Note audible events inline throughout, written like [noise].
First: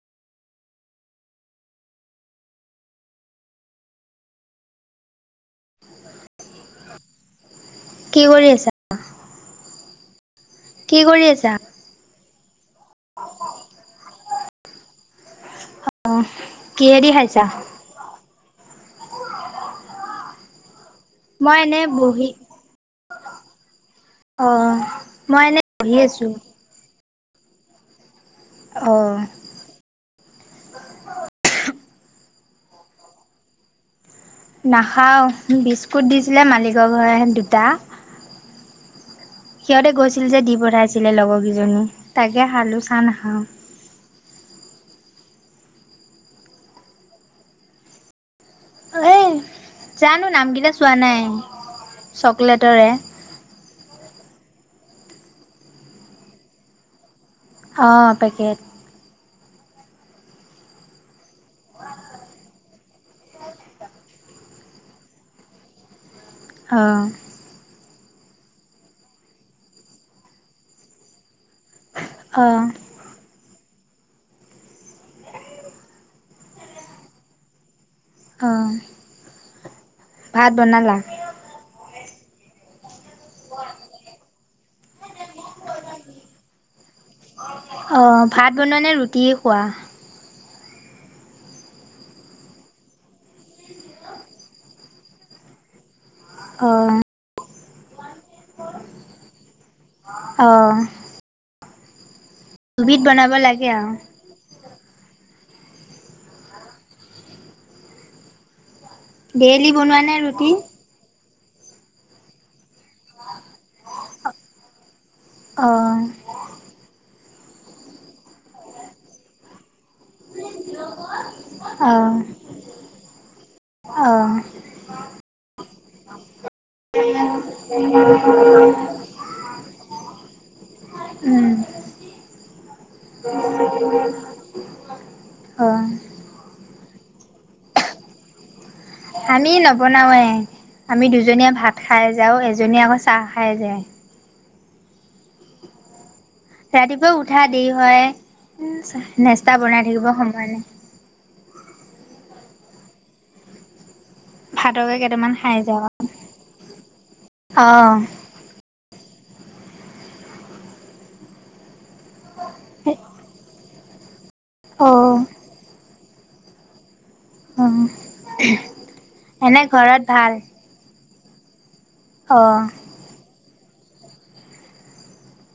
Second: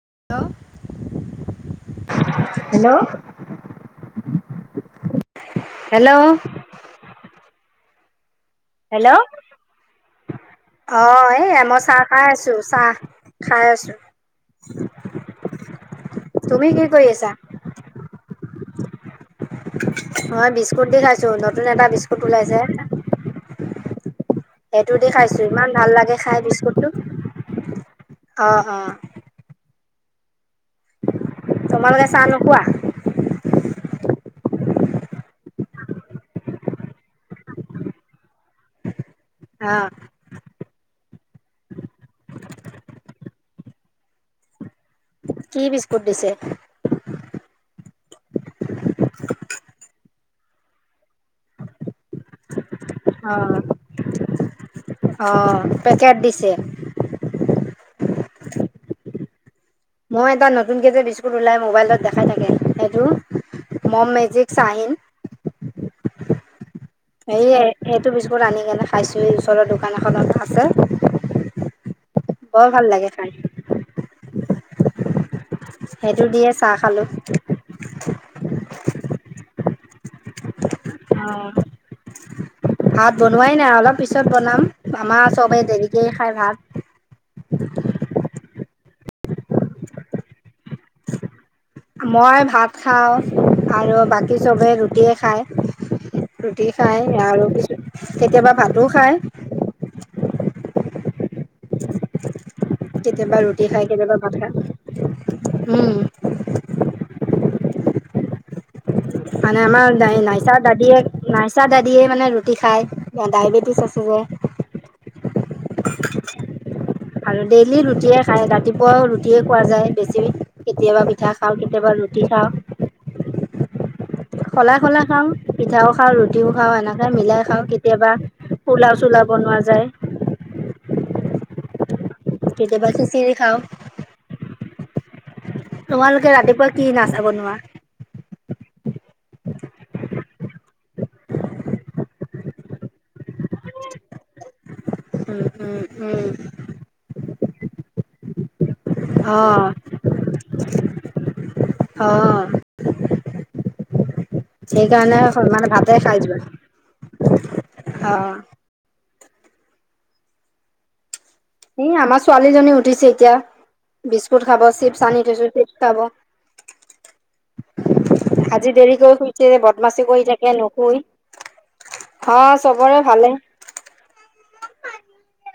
Help hello hello কি কৰি আছে? কি অ কৰি আছা? এয়া মই চাহ খাই আছো চাহ খাই আছো । [unintelligible] অ কিহে দি খাইছা । মই বিস্কুট দি খাইছো মই নতুন এনে এটা বিস্কুট বহি ওলাইছে । অ', সেইটো দি খাইছো মই এনে ইমান ভাল বহি লাগে আছো। খাই বিস্কুটো । অ অ তোমালোকে চাহ নোখোৱা? নাখাও বিস্কুট দিছিলে মালিকৰ ঘ দুটা অ সিহঁতে গৈছিল যে দি পঠাইছিলে লগৰকেইজনী তাকে খালোঁ চাহ নাখাওঁ কি বিস্কুট দিছে এ জানো নাম কেইটা চোৱা নাই চকলেটৰে । অ অ পেকেট দিছে অঁ পেকেট মই এটা নতুনকে যে বিস্কুট ওলাই মোবাইলত দেখাই থাকে সেইটো মম মেজিক খা চা চাহিন । অ এইটো বিস্কুট আন্নি কেনে খাইছোঁ এই ওচৰৰ দোকান এখনত আছে অ', বৰ ভাল লাগে খাই সেইটো দিয়ে চাহ খালোঁ । অঁ ভাত বনালা ভাত বনোৱাই নাই অলপ পিছত বনাম আমা চবে দেৰিকে খাই ভাত অ ভাত বনোৱা নে ৰুটিয়ে খোৱা মই ভাত খাওঁ আৰু বাকী চবেই ৰুটিয়ে খায় ৰুটি অ', খাই আৰু পছু কেতিয়াবা ভাতো খায় । অহ কেতিয়াবা ৰুটি লাগে খাই আৰু। কেতিয়াবা ভা খা উম মানে ডেইলি আমাৰ বনোৱা নে ৰুটি? নাইচা দাদীয়েে নাইচা দাদিয়ে মানে ৰুটি খাই ডায় বেটিচ আছে যে অঁ আৰু ডেইলি ৰুটিয়ে খায় ৰাতিপুৱা ৰুটিয়ে খোৱা যায় । বেছি কেতিয়াবা পিঠা খাও কেতিয়াবা অঁ ৰুটি খাও অঁ সলাই সলাই খাও পিঠাও খাওঁ ৰুটি দিও খাওঁ এনেকে মিলাই খাওঁ কেতিয়াবা পোলাও চোলাও বনোৱা যায় । উম কেতিয়াবা খিচিৰি খাও অঁ তোমালোকে ৰাতিপুৱা কি নাচাব নোৱাৰা আমি নবনাওঁয়ে। আমি দুজনীয়ে ভাত খাই যাওঁ এজনীয়ে আকৌ চাহ খাই যায় । উম উম উম ৰাতিপুৱা উঠা দেৰি হয় অ নেষ্টা বনাই থাকিব সময় নাই । অ ভাতকে সেইকাৰণে কেইটামান খাই মানে যাওঁ। ভাতে খাই অঁ যোৱা অ এ আমাৰ ছোৱালীজনী উঠিছে এতিয়া বিস্কুট খাব চিপছ অঁ আনি থৈছো চিপছ খাব অঁ আজি দেৰিকে এনে শুইছে ঘৰত বদমাছি কৰি ভাল? থাকে নুশুৱেই । হ অঁ চবৰে ভালে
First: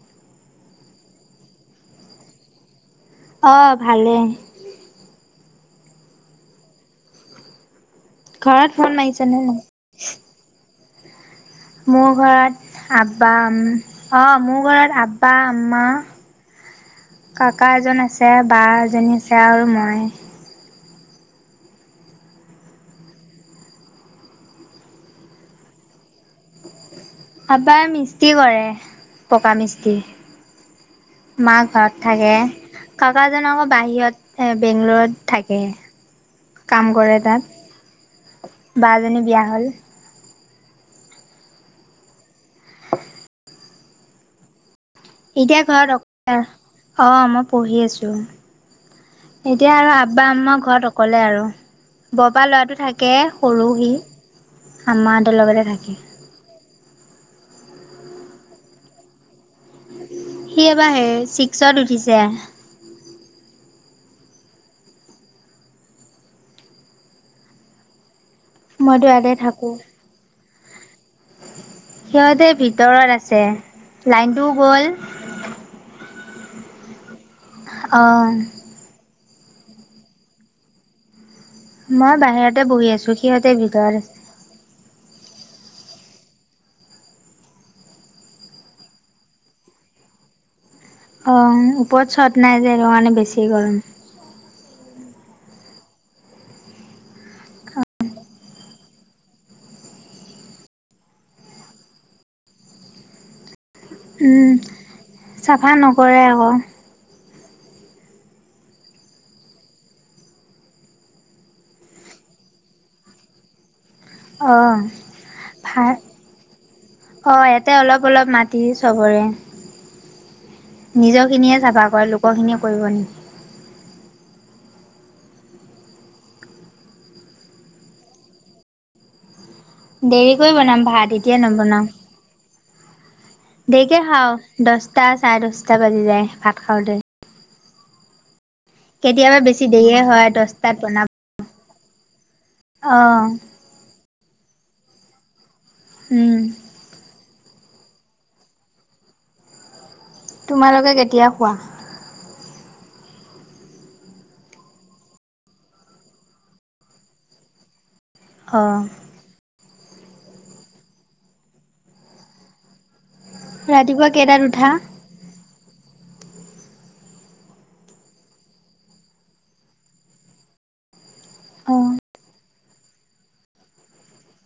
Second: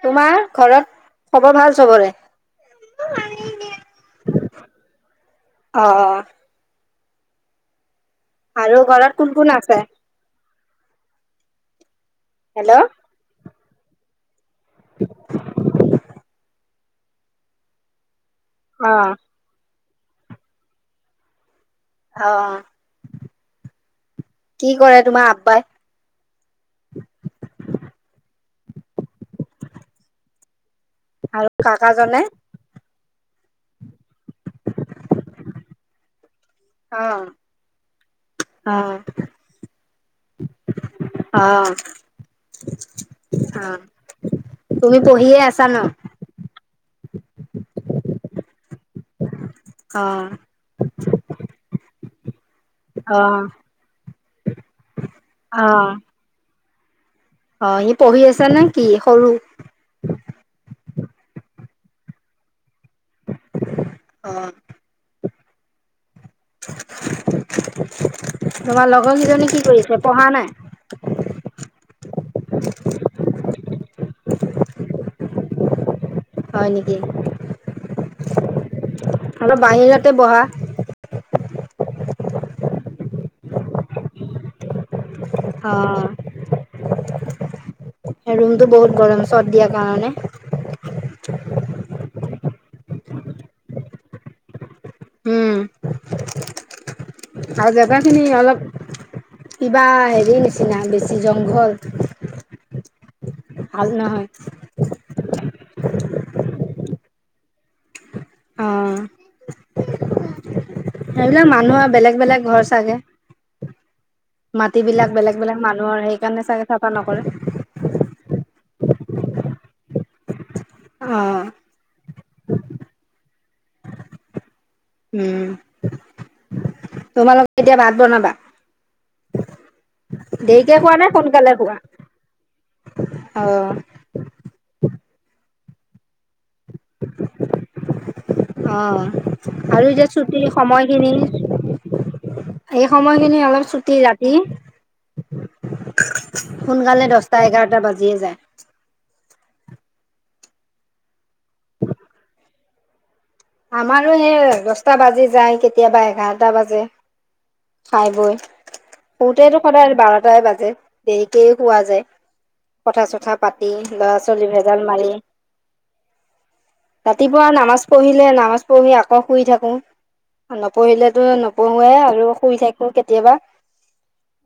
তোমাৰ ঘৰত খবৰ ভাল চবৰে । অ ভালেই অ ঘৰৰত আৰু ফোন ঘৰত মাইছ কোন নে কোন আছে নাই? মোৰ ঘৰত হেল্ল' আব্বা অ মোৰ ঘৰত আব্বা আম্মা । কাকা এজন আছে, বা অ এজনী আছে আৰু মই অ কি কৰে তোমাৰ আব্বাই? আবাৰ মিস্ত্ৰী কৰে। পকা মিস্ত্ৰী আৰু মাক ঘৰত কাকাজনে? থাকে। কাকাজন আকৌ বাহিৰত বেংগলৰত থাকে। কাম কৰে অ', তাত। অ', বাজনী বিয়া হ'ল। অহ অহ তুমি পঢ়িয়ে এতিয়া আছা ন? ঘৰত অ মই পঢ়ি আছোঁ। এতিয়া আৰু আব্বা অ', আমাৰ ঘৰত অকলে আৰু। বৰপাই ল'ৰাটো থাকে অ', সৰু সি আমাহঁতৰ লগতে অ', থাকে অ সি পঢ়ি আছে নে কি সৰু সি এবাৰ হে ছিক্সত উঠিছে। অ তোমাৰ মইতো লগৰ ইয়াতে কেইজনী কি থাকো। কৰিছে পঢ়া নাই? সিহঁতে ভিতৰত আছে লাইনটোও গ'ল। হয় নেকি? অ অলপ বাহিৰতে বহা মই বাহিৰতে বহি আছো সিহঁতে ভিতৰত আছে। অ ৰুমতো বহুত গৰম চৰ্ট দিয়াৰ কাৰণে। অ ওপৰত চৰ্ট নাই যে সেটো কাৰণে বেছি গৰম। উম আৰু জেগাখিনি অলপ কিবা হেৰি নিচিনা বেছি জংঘল। ভাল নহয়। উম, চাফা নকৰে আক। অ সেইবিলাক মানুহ আৰু বেলেগ বেলেগ ঘৰ চাগে। অ', মাটিবিলাক বেলেগ বেলেগ ভাল মানুহৰ সেইকাৰণে চাগে চাফা নকৰে। তি চবৰে অ'। নিজৰখিনিয়ে চাফা কৰে, লোকখিনিয়ে কৰিব নিকি। উম। তোমালোকে এতিয়া ভাত বনাবা। দেৰিকৈ দেৰিকে বনাম খোৱা নে ভাত এতিয়া সোনকালে খোৱা? নবনাও। অ'। দেয়িকে খাওঁ দছটা চাৰে দছটা বাজি যায় ভাত খাওঁতে। অ কেতিয়াবা বেছি আৰু দেৰিয়ে এতিয়া হয় ছুটি দছটাত বনাম, সময়খিনি এই অ', সময়খিনি অলপ ছুটি ৰা তি উম। সোনকালে দছ টা এঘাৰটা বাজিয়ে যায়। তোমালোকে কেতিয়া খোৱা? আমাৰো এই দছটা বাজি যায় কেতিয়াবা এঘাৰটা বাজে। খাই বৈ অ', শুওতেতো সদায় বাৰটাই বাজে দেৰিকেই শুৱা যায়। কথা চথা পাতি, ৰাতিপুৱা ল'ৰা কেইটাত ছোৱালী উঠা? ভেজাল মাৰি। ৰাতিপুৱা নামাজ পঢ়ি ছিলে নামাজ পঢ়ি আকৌ শুই থাকে, নপঢ়িলেতো নপঢ়োৱে অ', আৰু শুই থাক কেতিয়াবা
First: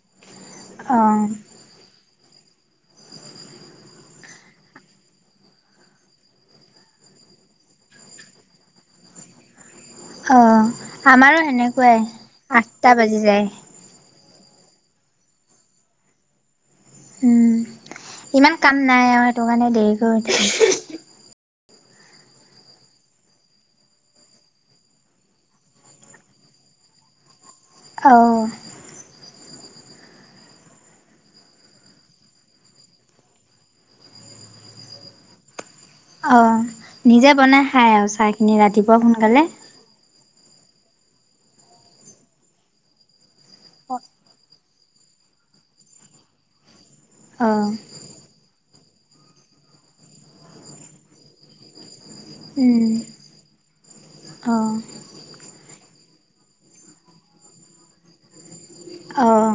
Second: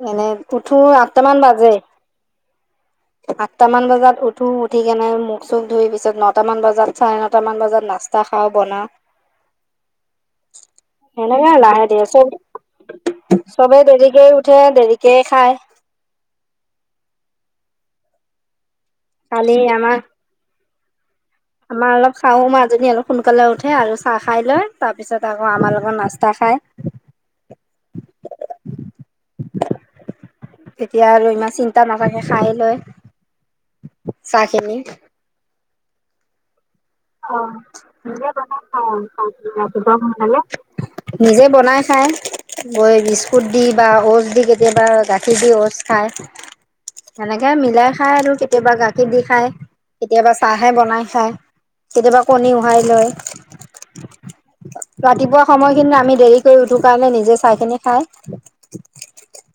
এনে উঠো অ'। আঠটামান বাজে। আঠটামান বজাত উঠো উঠি কেনে মুখ চুখ ধুৰি পিছত নটা মান বজাত চাৰে নটা মান বজাত নাস্তা অ বনাওঁ অ' আমাৰো সেনেকে লাহে সেনেকুৱাই ধীৰে আঠটা বাজি যায়। চবেই দেৰিকে উঠ ঠে দেৰিকে খায় । উম ইমান কাম নাই আও সেইটো কালি কাৰণে আমাৰ দেৰিকে উঠে। আমাৰ অলপ শাহু মা জনী অলপ সোনকালে উঠে আৰু চাহ খাই লয় তাৰ পিছত আকৌ আমাৰ লগত না্চতা খা য় । অ তেতিয়া আৰু ইমান চিন্তা নাথাকে খাই লৈ । চাহখিনি । অ নিজে অ [unintelligible] বনাই খাই আৰু চাহখিনি ৰাতিপুৱা সোনকালে। নিজে বনাই খাই গৈ বিস্কুট দি বা 'অটচ দি কে কেতিয়াবা গাখীৰ দিও অটছ খায় সেনেকে অ' মিলাই খায় আৰু কেতিয়াবা গাখীৰ দি খাই কেতিয়াবা চাহে বনাই খায় কেতিয়াবা কণী উহাই উম লয় । অ' ৰাতিপুৱা সময় কিন্তু আমি দেৰি কৰি উঠো কাৰণে নিজে চাহখিনি খাই অ'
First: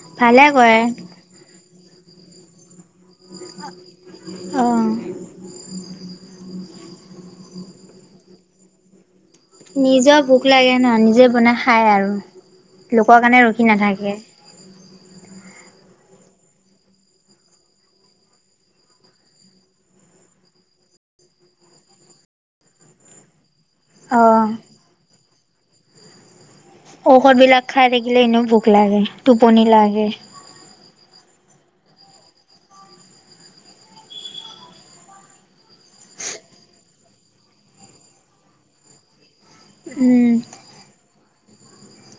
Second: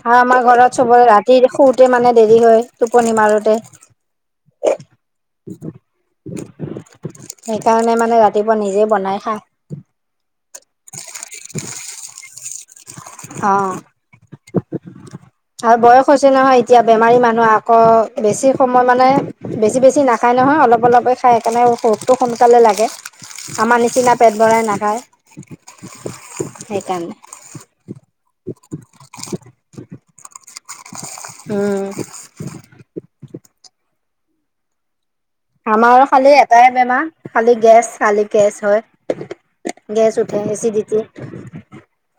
। আৰু আমাৰ ভালে ঘৰত কৰে চবৰে ৰাতিৰ শু তে মানে দেৰি হয় টোপনি মাৰোতে অ' । সেইকাৰণে মানে ৰাতিপুৱা নিজে বনাই খায় । নিজৰ ভোক লাগে ন নিজে বনাই খায় আৰু লোকৰ কাৰণে ৰখি অঁ নাথাকে আৰু বয়স হৈছে নহয় এতিয়া বেমাৰী মানুহ আকৌ বেছি সময় মানে বেছি বেছি নাখায় । খাই নহয় অলপ অলপেই খাই সেইকাৰণে ভোগটো সোনকালে লাগে । আমাৰ নিচিনা পেট অ' ভৰাই নাখায় সেইকাৰণে । খৰ বিলাক খাই থাকিলে এনেও ভোক লাগে টোপনি লাগে উম আমাৰ খালি এটাই বেমাৰ খালি গেছ খালি গছ হয় গেছ উঠে এচি দি দিয়া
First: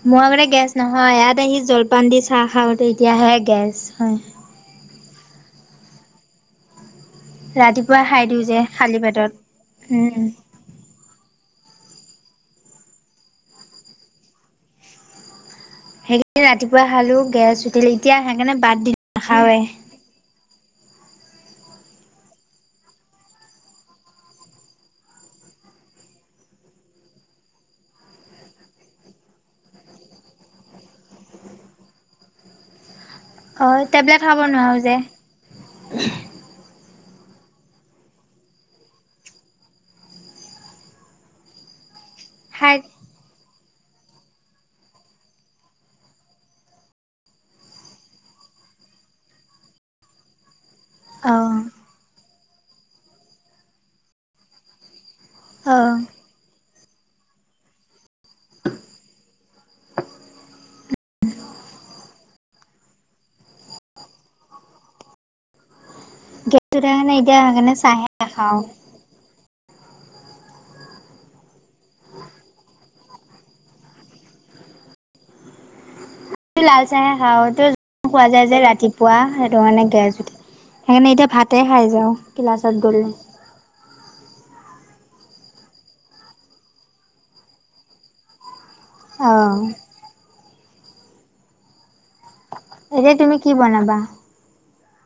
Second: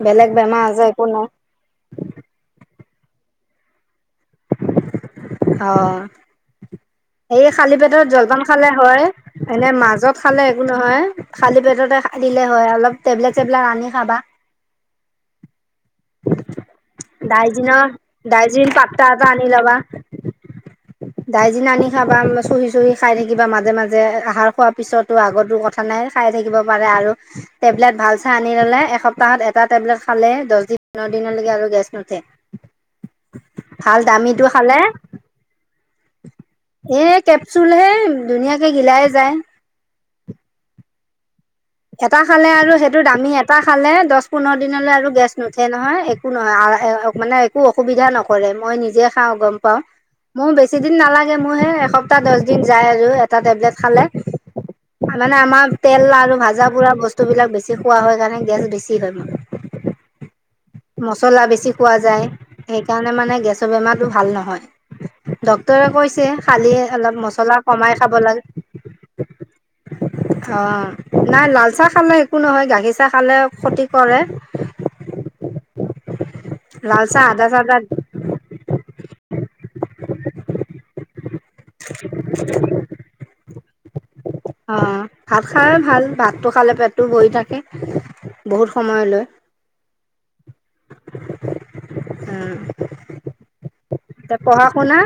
মই আগতে গেছ নহয় ইয়াত আহি জলপান দি চাহ খাওতে এতিয়াহে গেছ হয় । অহ এই খালী ৰাতিপুৱা পেটত খাই জলপান দিওঁ যে খালে খালী হয় পেটত। এনে মাজত উম, খালে একো নহয় খালী পেটতে দিলে হয় অলপ টেবলেট চেবলেট আনি খাবা । সেইখিনি ৰাতিপুৱা খালো গেছ উঠিল এতিয়া সেইকাৰণে বাদ দিলো । তাজা আনি লবা । ডাইজিন আনি খাবা চুহি চুহি খাই থাকিবা মাজে মাজে আহাৰ খোৱাৰ পিছতো আগতো কথা নাই খাই থাকিব পাৰে আৰু টেবলেট ভাল চাই আনি ললে এসপ্তাহত এটা টেবলেট খালে দহ দিন দিনলৈকে আৰু গেছ নুথে। অ টেবলেট খাব নোৱাৰো যে এ কেপচুলহে ধুনীয়াকে গিলাই যায় । এটা খালে খাই আৰু সেইটো দামী । এটা খালে দহ পোন্ধৰ দিনলৈ আৰু গেছ নুঠে নহয় একো নহয় মানে একো অসুবিধা নকৰে । মই নিজে খাওঁ গম পাওঁ মোৰ বেছি । বেছিদিন নালাগে অ', মোৰহে এসপ্তাহ দহ দিন যায় আৰু এটা টেবলেট খালে । মানে আমাৰ অ', তেল আৰু ভাজা পুৰা বস্তু বিলাক বেছি খোৱা হয় কাৰণে মে গেছ বেছি হয় মোৰ । মছলা বেছি খোৱা যায় সেইকাৰণে মানে গেছৰ বেমাৰটো ভাল নহয় । ডক্তৰে কৈছে গেছ খালি উঠা কাৰণে অলপ এতিয়া মছলা সেইকাৰণে কমাই চাহে খাব লাগে । নাখাওঁ। হয় । অঁ নাই লাল চাহ খালে একো নহয় গাখীৰ চাহ খালে ক্ষতি কৰে । [unintelligible] লাল চাহে খাওঁ চাদা খোৱা যায় যে ৰাতিপুৱা । মানে গেচ উঠে সেইকাৰণে এতিয়া ভাতে খাই যাওঁ ক্লাছত গ'লে অ ভাত খাই ভাল ভাতটো খালে পেটটো ভৰি থাকে বহুত সময়লৈ অ'। এতিয়া তুমি কি বনাবা? এ পঢ়া-শুনা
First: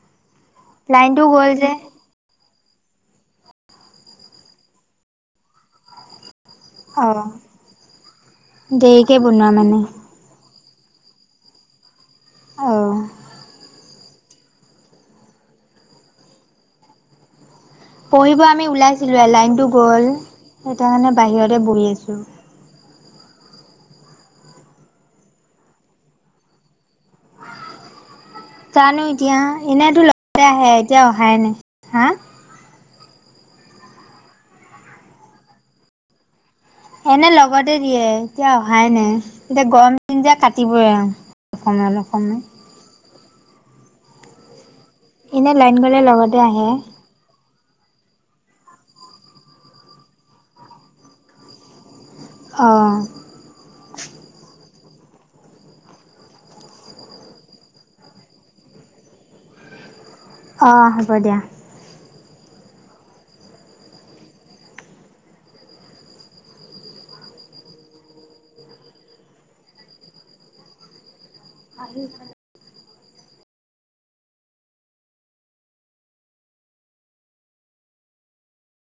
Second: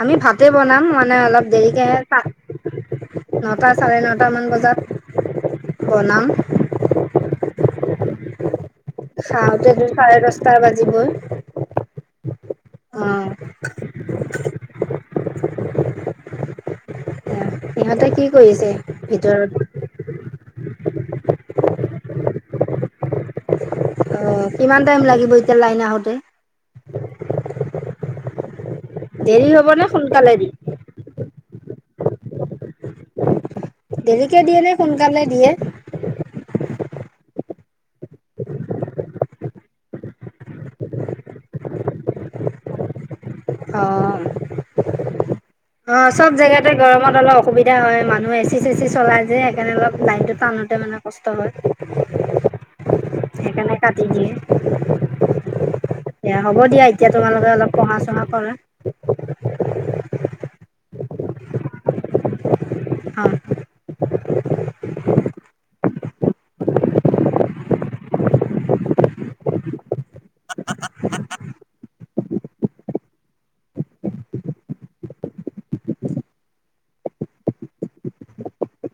আমি ভাতে বনাম মানে লাইনটো অলপ গ'ল যে দেৰিকেহে খাম নটা চাৰে নটা মান বজাত বনাম অ'। দেৰিকে বনোৱা মানে খাওতেটো চাৰে দহটা বাজিবই অ অহ পঢ়িব আমি ওলাইছিলোয়ে লাইনটো গ'ল সেইকাৰণে বাহিৰতে বহি আছোঁ অ কিমান টাইম লাগিব এতিয়া লাইন আহোতে জানো এতিয়া দেৰি হ'ব নে এনেইতো সোনকালে লগতে দি আহে এতিয়া অহাই নাই হা দেৰিকে দিয়ে নে সোনকালে দিয়ে এনে লগতে দিয়ে এতিয়া অহাই নাই এতিয়া গৰম দিন যে কাটিবই আৰু অকমান অকমান অ এনে লাইন অ গ'লে চব লগতে আহে জেগাতে গৰমত অলপ অসুবিধা ধা হয় মানুহ এ চি চে চি চলাই যে সেইকাৰণে অলপ লাইনটো টানোতে মানে কষ্ট হয় অ সেইকাৰনে কাটি দিয়ে এতিয়া হ'ব দিয়া এতিয়া তোমালোকে অলপ পঢ়া চহা কৰা অঁ হ'ব দিয়া অ [unintelligible]